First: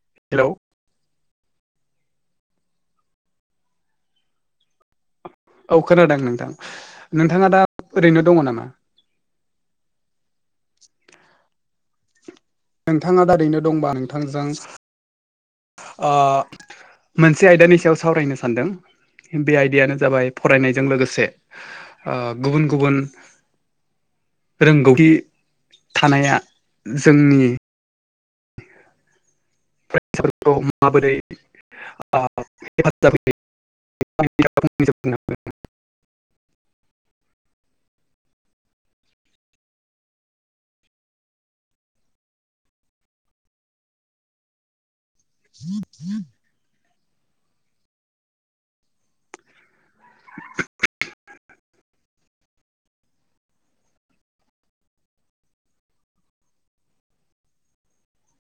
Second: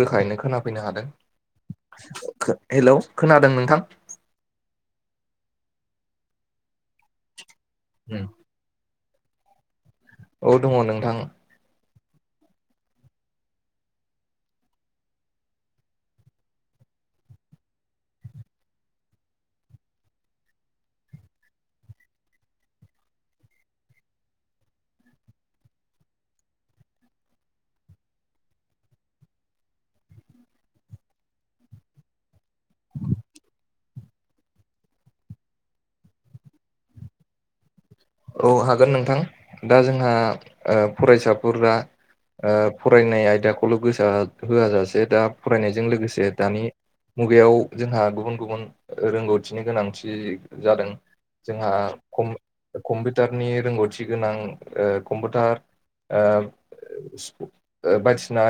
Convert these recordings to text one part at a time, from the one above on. रोखायैनो hello खोनाफैनो हादों खो हेलौ खोनादों नोंथां औ खोनादों नोंथां नोंथाङा दा ओरैनो दङ नामा औ दङ नोंथां नोंथाङा दा ओैनो दंबा नोंथांजों ओ मोनसे आयदानि सायाव सावरायनो सानदों बे आयदायानो जाबाय फरायनायजों लोगोसे ओ गुबुन गुबुन रोंगौथि थानाया जोंनि [unintelligible] माबोरै [unintelligible] औ हागोन नोंथां दा जोंहा फरायसाफोरा। ओ फरायनाय आयदाखौल' गोसो होआ जासे दा फरायनायजों लोगोसे दानि। मुगायाव जोंहा गुबुन गुबुन रोंगौथिनि गोनांथि जादों। जोंहा कम्प-कम्पिउटारनि रोंगौथि गोनां कम्पिउटार। ओ। बायदिसिना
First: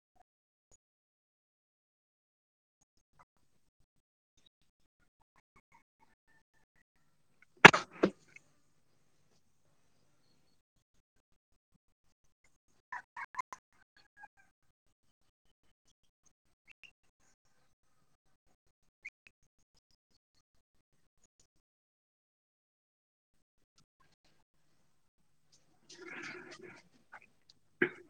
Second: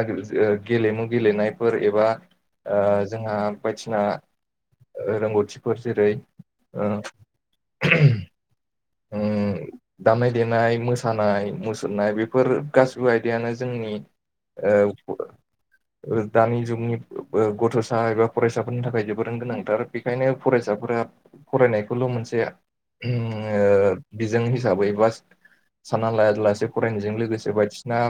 गेलेमु गेलेनायफोर एबा। ओ जोंहा बायदिसिना। रोंगौथिफोर जेरै ओ। ओम। दामनाय देनाय मोसानाय मुसुरनाय बेफोर गासिबो आयदायानो जोंनि। ओ। दानि जुगनि गथ'सा एबा फरायसाफोरनि थाखाय जबोरै गोनांथार। बेखायनो फरायसाफोरा फरायनायखौल मोनसे बिजों हिसाबै बा सानना ललासे फरायनायजों लोगोसे बायदिसिना।